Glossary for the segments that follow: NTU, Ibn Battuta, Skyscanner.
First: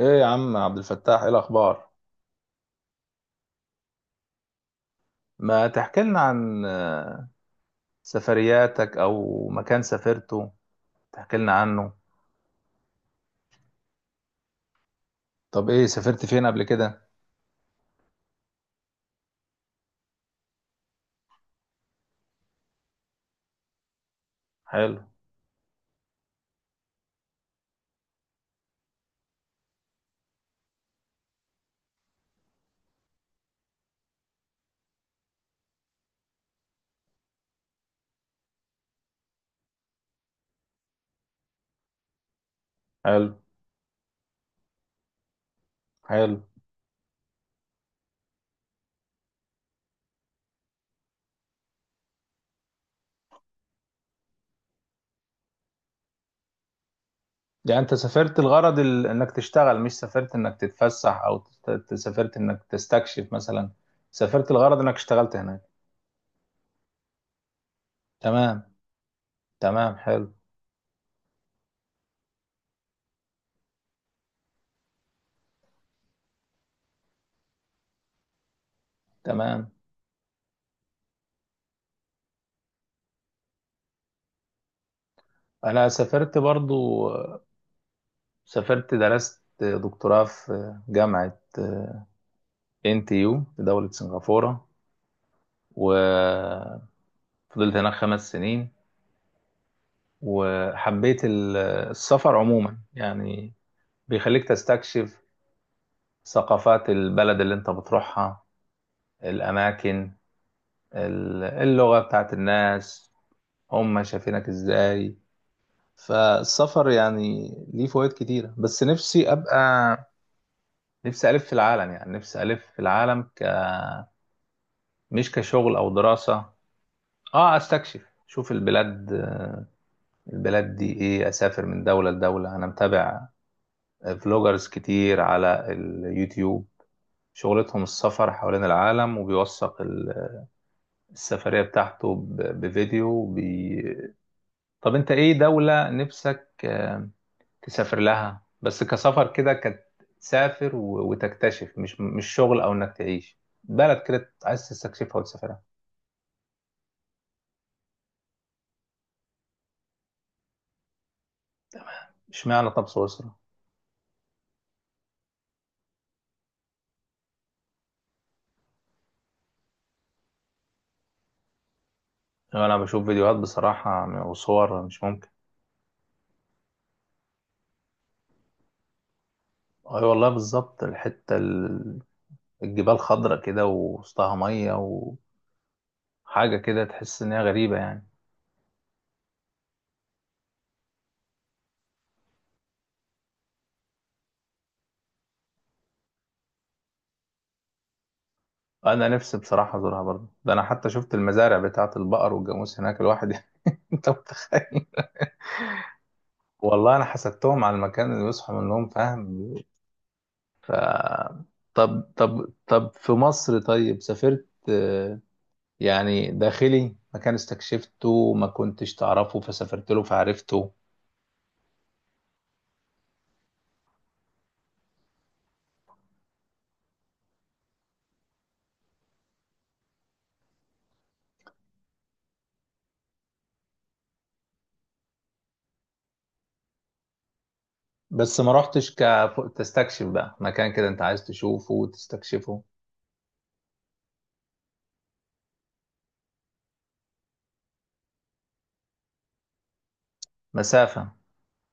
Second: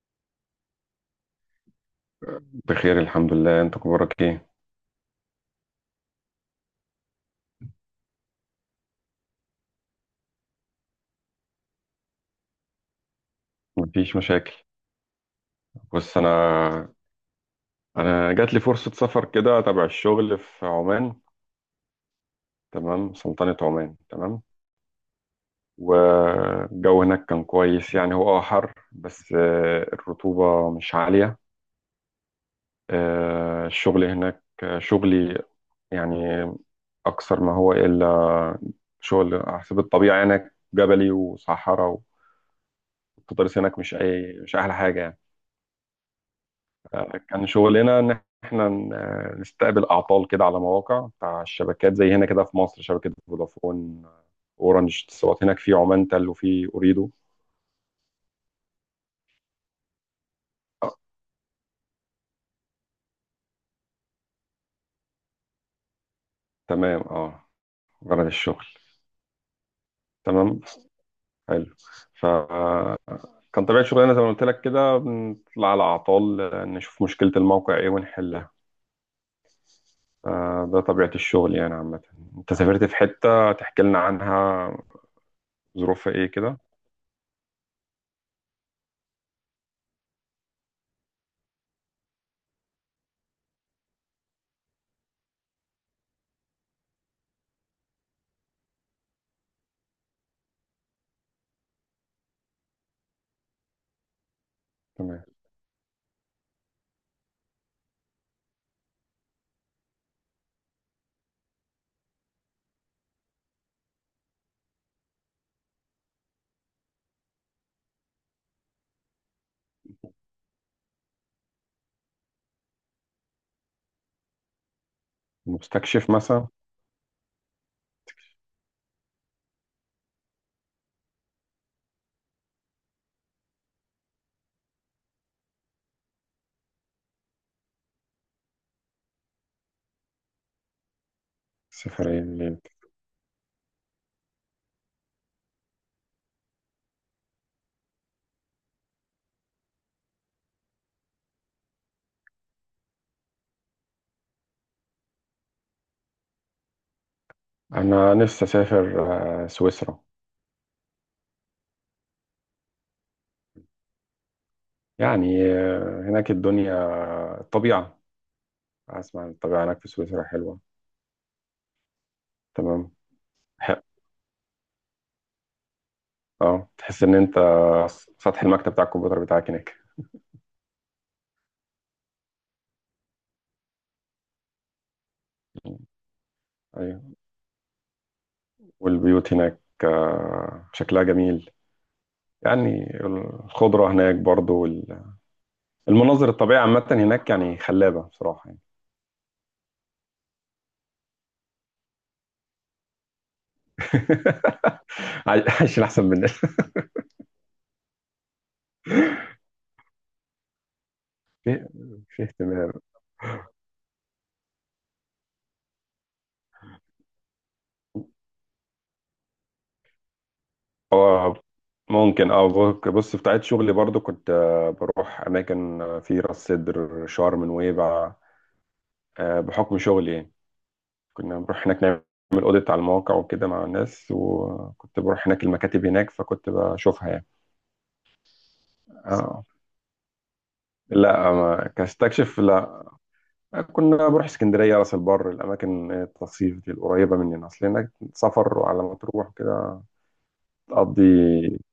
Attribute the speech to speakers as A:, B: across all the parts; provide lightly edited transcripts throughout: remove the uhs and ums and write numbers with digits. A: ايه يا عم عبد الفتاح، ايه الاخبار؟
B: بخير الحمد لله. انت اخبارك ايه؟
A: ما تحكي لنا عن سفرياتك او مكان سافرته، تحكي لنا عنه.
B: مفيش مشاكل.
A: طب ايه؟
B: بص
A: سافرت فين قبل
B: انا
A: كده؟
B: انا جات لي فرصه سفر كده تبع الشغل في عمان. تمام، سلطنه عمان، تمام.
A: حلو.
B: والجو هناك كان كويس، يعني هو حر بس الرطوبه مش عاليه. الشغل هناك، شغلي يعني اكثر ما هو الا شغل على حسب الطبيعه هناك، جبلي وصحراء.
A: حلو.
B: والتضاريس هناك مش مش احلى حاجه يعني.
A: حلو.
B: كان شغلنا ان احنا نستقبل اعطال كده على مواقع بتاع الشبكات، زي هنا كده في مصر شبكه فودافون، اورنج، اتصالات، هناك في عمان تل وفي اوريدو.
A: يعني انت سافرت الغرض انك تشتغل، مش سافرت انك
B: آه،
A: تتفسح او سافرت انك تستكشف مثلا؟ سافرت الغرض انك اشتغلت هناك؟
B: تمام، اه، غرض الشغل.
A: تمام. تمام، حلو.
B: تمام، حلو. فكان طبيعه شغلنا زي ما قلت لك كده، بنطلع على اعطال، نشوف مشكله الموقع ايه ونحلها.
A: تمام.
B: ده طبيعه الشغل يعني عامه. انت سافرت في حته تحكي لنا عنها؟
A: انا
B: ظروفها ايه
A: سافرت
B: كده؟
A: برضو، سافرت درست دكتوراه في جامعة NTU في دولة سنغافورة، وفضلت هناك 5 سنين. وحبيت السفر عموما، يعني بيخليك تستكشف
B: تمام.
A: ثقافات البلد اللي انت بتروحها، الأماكن، اللغة بتاعت الناس، هم شايفينك ازاي. فالسفر يعني ليه فوائد كتيرة، بس نفسي أبقى، نفسي ألف في العالم، يعني نفسي ألف في العالم، مش كشغل أو
B: مستكشف مثلا.
A: دراسة. اه، استكشف، شوف البلاد، البلاد دي ايه. اسافر من دولة لدولة. انا متابع فلوجرز كتير على اليوتيوب، شغلتهم السفر حوالين العالم، وبيوثق السفرية بتاعته
B: سفرية.
A: بفيديو طب انت ايه دولة نفسك تسافر لها؟ بس كسفر كده، تسافر وتكتشف، مش شغل او انك تعيش بلد كده، عايز تستكشفها وتسافرها.
B: أنا نفسي أسافر سويسرا.
A: اشمعنى؟ طب سويسرا؟
B: يعني هناك الدنيا، الطبيعة. أسمع إن الطبيعة هناك في سويسرا حلوة.
A: انا
B: تمام.
A: بشوف فيديوهات
B: ح-
A: بصراحة وصور، مش ممكن.
B: اه، تحس إن أنت سطح المكتب بتاع الكمبيوتر بتاعك هناك.
A: اي والله، بالظبط. الحتة الجبال خضرة كده ووسطها مية، حاجة كده
B: أيوة.
A: تحس إن هي غريبة يعني.
B: والبيوت هناك شكلها جميل يعني. الخضرة هناك برضو وال- المناظر الطبيعية عامة هناك يعني خلابة بصراحة يعني.
A: أنا نفسي بصراحة أزورها برضه. ده أنا حتى شفت المزارع بتاعة البقر والجاموس هناك، الواحد يعني، أنت متخيل؟
B: عايشين أحسن مننا.
A: والله أنا حسدتهم على المكان اللي بيصحوا منهم، فاهم؟
B: في
A: طب
B: في
A: طب
B: اهتمام.
A: طب، في مصر طيب سافرت، يعني داخلي مكان استكشفته ما كنتش تعرفه فسافرت له فعرفته؟
B: اه، ممكن. اه، بص بص، في بتاعت شغلي برضو كنت بروح اماكن في راس سدر، شرم، نويبع، بحكم شغلي يعني. كنا بنروح هناك نعمل اوديت على المواقع وكده مع الناس، وكنت بروح هناك المكاتب هناك فكنت بشوفها يعني.
A: بس ما رحتش
B: اه،
A: تستكشف بقى مكان كده أنت عايز
B: لا، ما
A: تشوفه
B: كاستكشف
A: وتستكشفه؟
B: لا. كنا بروح اسكندريه، راس البر، الاماكن التصيف دي القريبه مننا، اصل هناك سفر على ما تروح كده تقضي
A: مسافة.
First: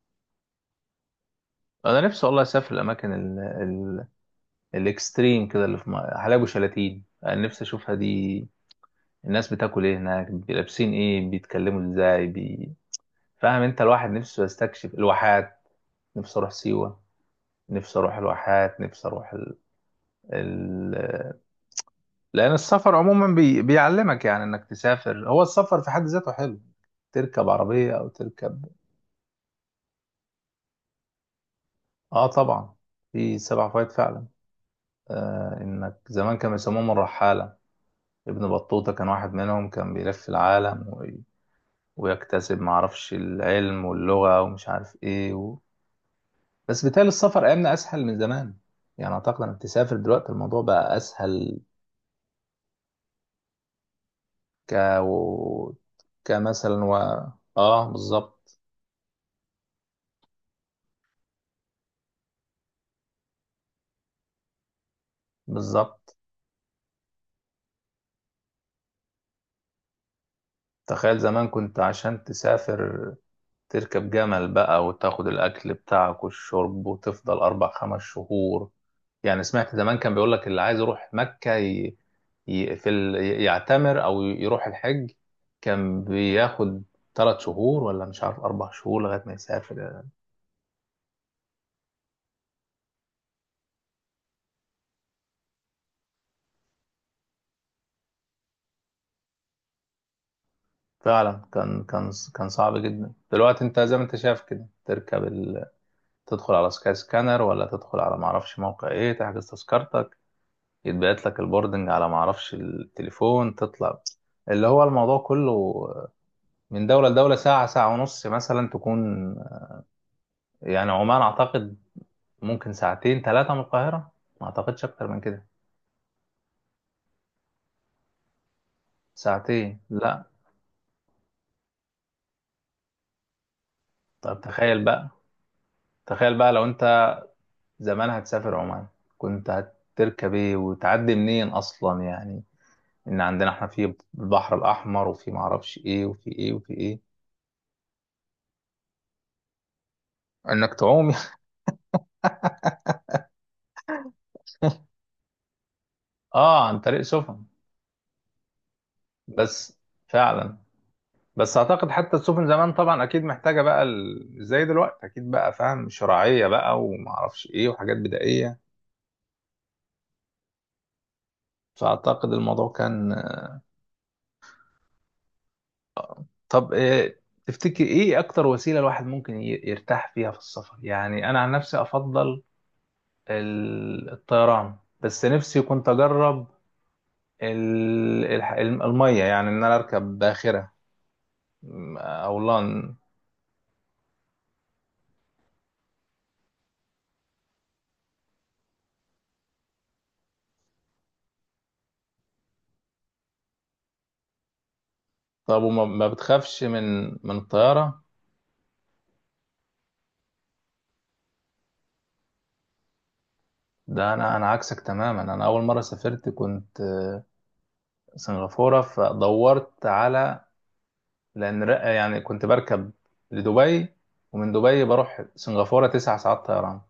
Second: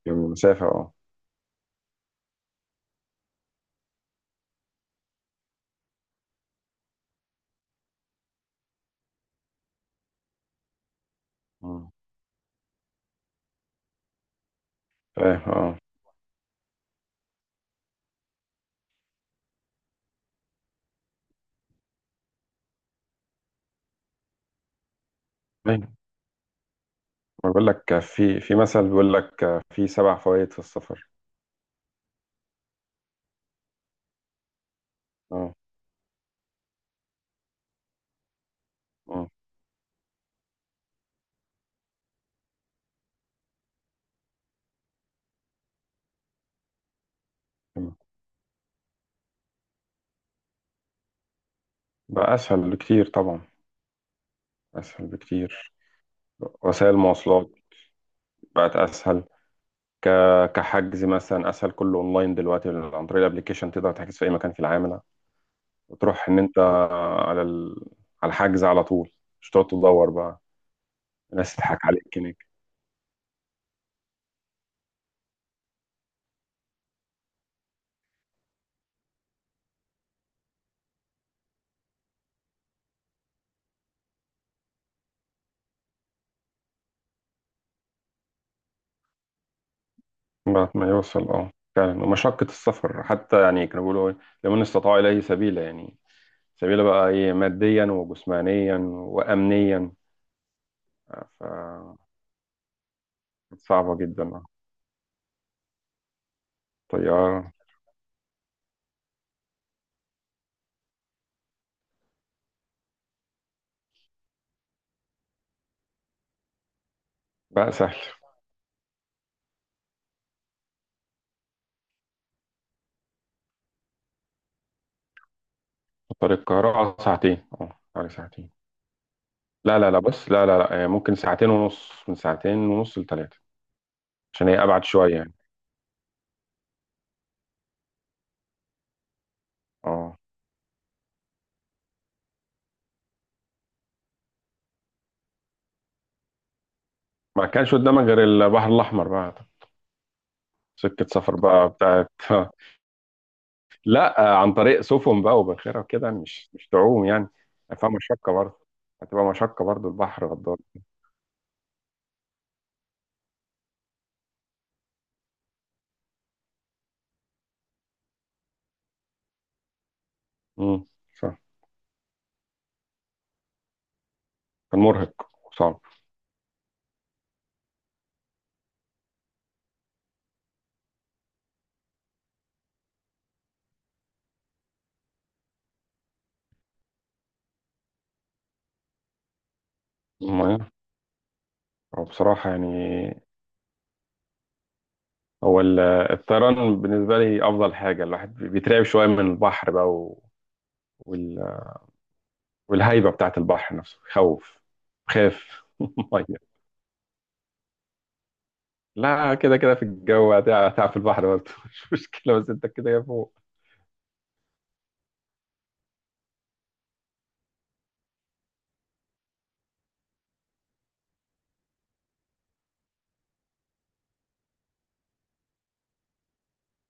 B: يوم مسافه، اه.
A: أنا نفسي والله أسافر الأماكن الاكستريم كده، اللي في حلايب وشلاتين، انا نفسي اشوفها دي. الناس بتاكل ايه هناك، لابسين ايه،
B: مم.
A: بيتكلموا ازاي، فاهم انت، الواحد نفسه يستكشف الواحات.
B: فاهم.
A: نفسي اروح سيوة، نفسي اروح الواحات، نفسي اروح ال... لان السفر عموما بيعلمك، يعني انك تسافر. هو السفر في
B: اه،
A: حد ذاته حلو، تركب
B: ما بقول
A: عربية
B: لك
A: او
B: في في
A: تركب.
B: مثل بيقول لك في 7 فوائد في السفر.
A: اه طبعا. في سبع فوائد فعلا.
B: اه.
A: آه، انك زمان كانوا يسموهم الرحالة. ابن بطوطة كان
B: اه.
A: واحد منهم، كان بيلف العالم ويكتسب معرفش العلم واللغة ومش عارف ايه بس بالتالي، السفر ايامنا
B: تمام.
A: اسهل من زمان. يعني اعتقد انك تسافر دلوقتي الموضوع بقى اسهل.
B: بقى اسهل بكتير طبعا.
A: ك
B: اسهل
A: و...
B: بكتير.
A: كمثلا
B: وسائل المواصلات
A: اه بالظبط.
B: بقت اسهل. ك... كحجز مثلا اسهل، كله اونلاين دلوقتي عن طريق الابليكيشن تقدر تحجز في اي مكان في العالم، لا.
A: بالظبط.
B: وتروح ان انت على ال... على الحجز على طول، مش تقعد تدور بقى.
A: تخيل زمان
B: الناس تضحك
A: كنت
B: عليك
A: عشان
B: هناك.
A: تسافر تركب جمل بقى، وتاخد الاكل بتاعك والشرب، وتفضل 4 5 شهور. يعني سمعت زمان كان بيقول لك اللي عايز يروح مكة ي... في ال... يعتمر أو يروح الحج، كان بياخد 3 شهور ولا مش عارف 4 شهور لغاية ما يسافر.
B: بعد ما يوصل، اه فعلا. ومشقة السفر حتى يعني كانوا بيقولوا إيه، لمن استطاع إليه سبيلا يعني. سبيلة بقى ايه؟ ماديا وجسمانيا وأمنيا.
A: فعلا،
B: ف
A: كان صعب جدا. دلوقتي أنت زي
B: صعبة
A: ما أنت
B: جدا
A: شايف كده تركب تدخل على سكاي سكانر،
B: طيارة.
A: ولا تدخل على معرفش موقع إيه، تحجز تذكرتك، يتبعت لك البوردنج على معرفش التليفون، تطلع. اللي هو الموضوع كله من دولة لدولة ساعة،
B: بقى
A: ساعة
B: سهل.
A: ونص مثلا تكون. يعني عمان أعتقد ممكن ساعتين ثلاثة من القاهرة، ما أعتقدش أكتر من كده.
B: طريق القاهرة اه 2 ساعة، اه، حوالي 2 ساعة.
A: ساعتين
B: لا
A: لا.
B: بص، لا ممكن 2:30، من 2:30 لـ3،
A: طب
B: عشان هي أبعد
A: تخيل بقى،
B: شوية يعني.
A: تخيل بقى لو أنت زمان هتسافر عمان كنت
B: اه،
A: هتركب إيه وتعدي منين أصلا يعني؟ إن عندنا إحنا في البحر الأحمر وفي معرفش إيه وفي إيه وفي إيه.
B: ما كانش قدامك غير البحر الأحمر بقى.
A: إنك
B: سكة
A: تعوم.
B: سفر بقى بتاعت لا عن طريق سفن بقى وباخرة وكده، مش
A: آه،
B: مش
A: عن طريق
B: تعوم يعني.
A: سفن،
B: فيها مشقة برضه، هتبقى مشقة
A: بس.
B: برضه، البحر
A: فعلا.
B: غدار.
A: بس أعتقد حتى السفن زمان طبعا أكيد محتاجة بقى زي دلوقتي، أكيد بقى فاهم، شراعية بقى ومعرفش إيه وحاجات بدائية.
B: امم، صح.
A: فأعتقد الموضوع كان.
B: كان مرهق وصعب.
A: طب تفتكر ايه اكتر وسيله الواحد ممكن يرتاح فيها في السفر؟ يعني انا عن نفسي افضل الطيران، بس نفسي كنت اجرب الميه، يعني ان انا اركب
B: ما-
A: باخره،
B: هو
A: او
B: بصراحة يعني
A: لان.
B: هو ال- الطيران بالنسبة لي أفضل حاجة. الواحد بيترعب شوية من البحر بقى و- وال- والهيبة بتاعة البحر نفسه بيخوف.
A: طب
B: خاف
A: وما ما
B: مية.
A: بتخافش من الطياره؟
B: لا، كده كده في الجو هتعب في البحر برضه مش مشكلة بس أنت كده يا فوق.
A: ده انا عكسك تماما. انا اول مره سافرت كنت سنغافوره، فدورت على، لان يعني كنت بركب لدبي، ومن دبي بروح سنغافوره 9 ساعات طيران.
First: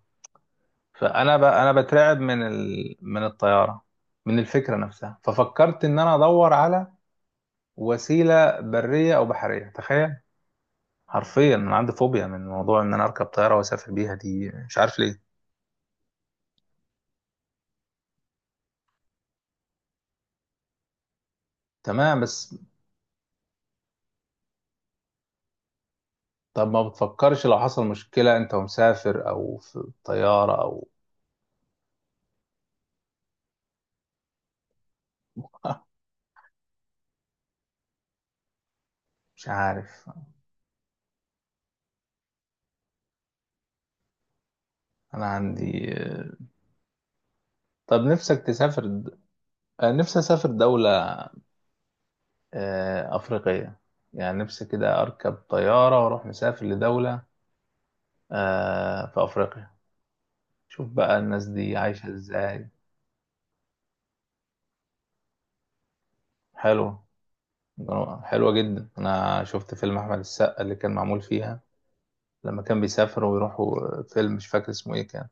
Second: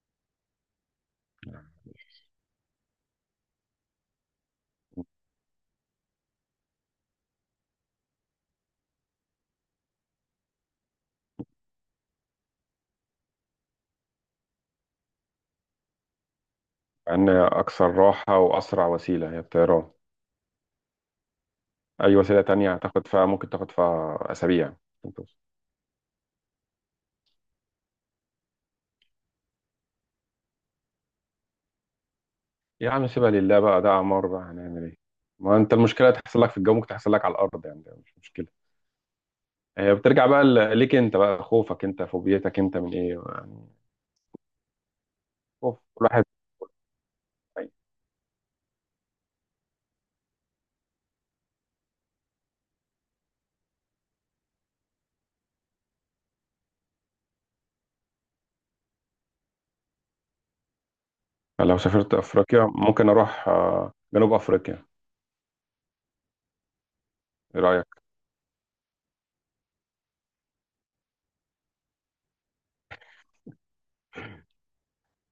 A: فانا انا بترعب من من الطياره، من الفكره نفسها. ففكرت ان انا ادور على وسيله بريه او بحريه، تخيل. حرفيا انا عندي فوبيا من موضوع ان انا اركب طياره واسافر بيها دي، مش عارف ليه.
B: إن أكثر راحة وأسرع وسيلة هي الطيران. أي
A: تمام،
B: وسيلة
A: بس.
B: تانية هتاخد فيها ممكن تاخد فيها أسابيع عشان توصل.
A: طب ما بتفكرش لو حصل مشكله انت ومسافر او في الطياره او؟
B: يا عم سيبها لله بقى، ده أعمار، بقى هنعمل إيه؟ ما أنت المشكلة تحصل لك في الجو ممكن تحصل لك على الأرض يعني، ده مش مشكلة.
A: مش
B: هي
A: عارف.
B: بترجع بقى ليك انت، بقى خوفك انت، فوبيتك انت من ايه يعني؟
A: انا
B: خوف
A: عندي.
B: كل واحد.
A: طب نفسك تسافر نفسي اسافر دوله افريقيه، يعني نفسي كده اركب طياره واروح مسافر لدوله في أفريقيا، شوف بقى الناس دي
B: لو
A: عايشة
B: سافرت
A: إزاي.
B: افريقيا ممكن اروح جنوب افريقيا.
A: حلوة.
B: ايه رايك؟
A: حلوة جدا. أنا شفت فيلم أحمد السقا اللي كان معمول فيها، لما كان بيسافر ويروحوا، فيلم مش فاكر اسمه إيه كان،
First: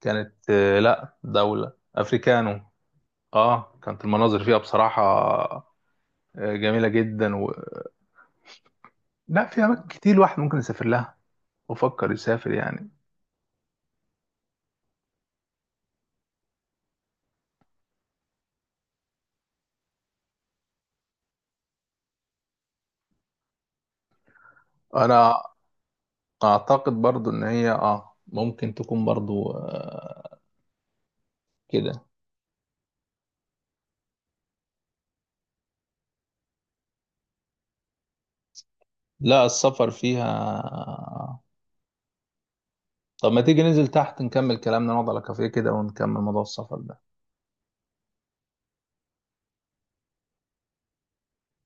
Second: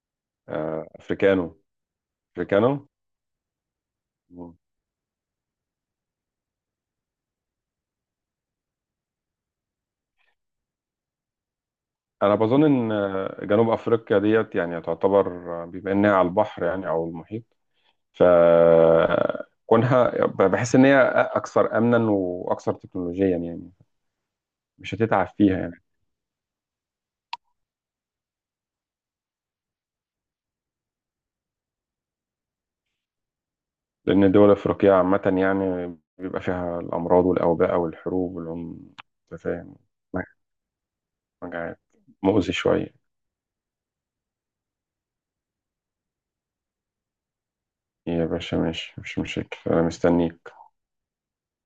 A: كانت لأ،
B: افريكانو،
A: دولة أفريكانو.
B: افريكانو.
A: كانت المناظر
B: مم.
A: فيها بصراحة جميلة جدا لا، في أماكن كتير الواحد ممكن يسافر لها وفكر
B: انا
A: يسافر
B: بظن
A: يعني.
B: ان جنوب افريقيا ديت يعني تعتبر، بما انها على البحر يعني او المحيط، ف كونها بحس ان هي اكثر امنا واكثر تكنولوجيا يعني، مش هتتعب
A: أنا
B: فيها.
A: أعتقد برضو إن هي ممكن تكون برضو كده.
B: لأن الدول الأفريقية عامة يعني بيبقى فيها الأمراض والأوباء والحروب والعم، أنت
A: لا،
B: فاهم،
A: السفر فيها.
B: مجاعات، مؤذي شوية.
A: طب ما تيجي ننزل تحت نكمل كلامنا، نقعد على كافيه كده ونكمل موضوع السفر ده؟
B: يا باشا ماشي، مش مشاكل، أنا مستنيك.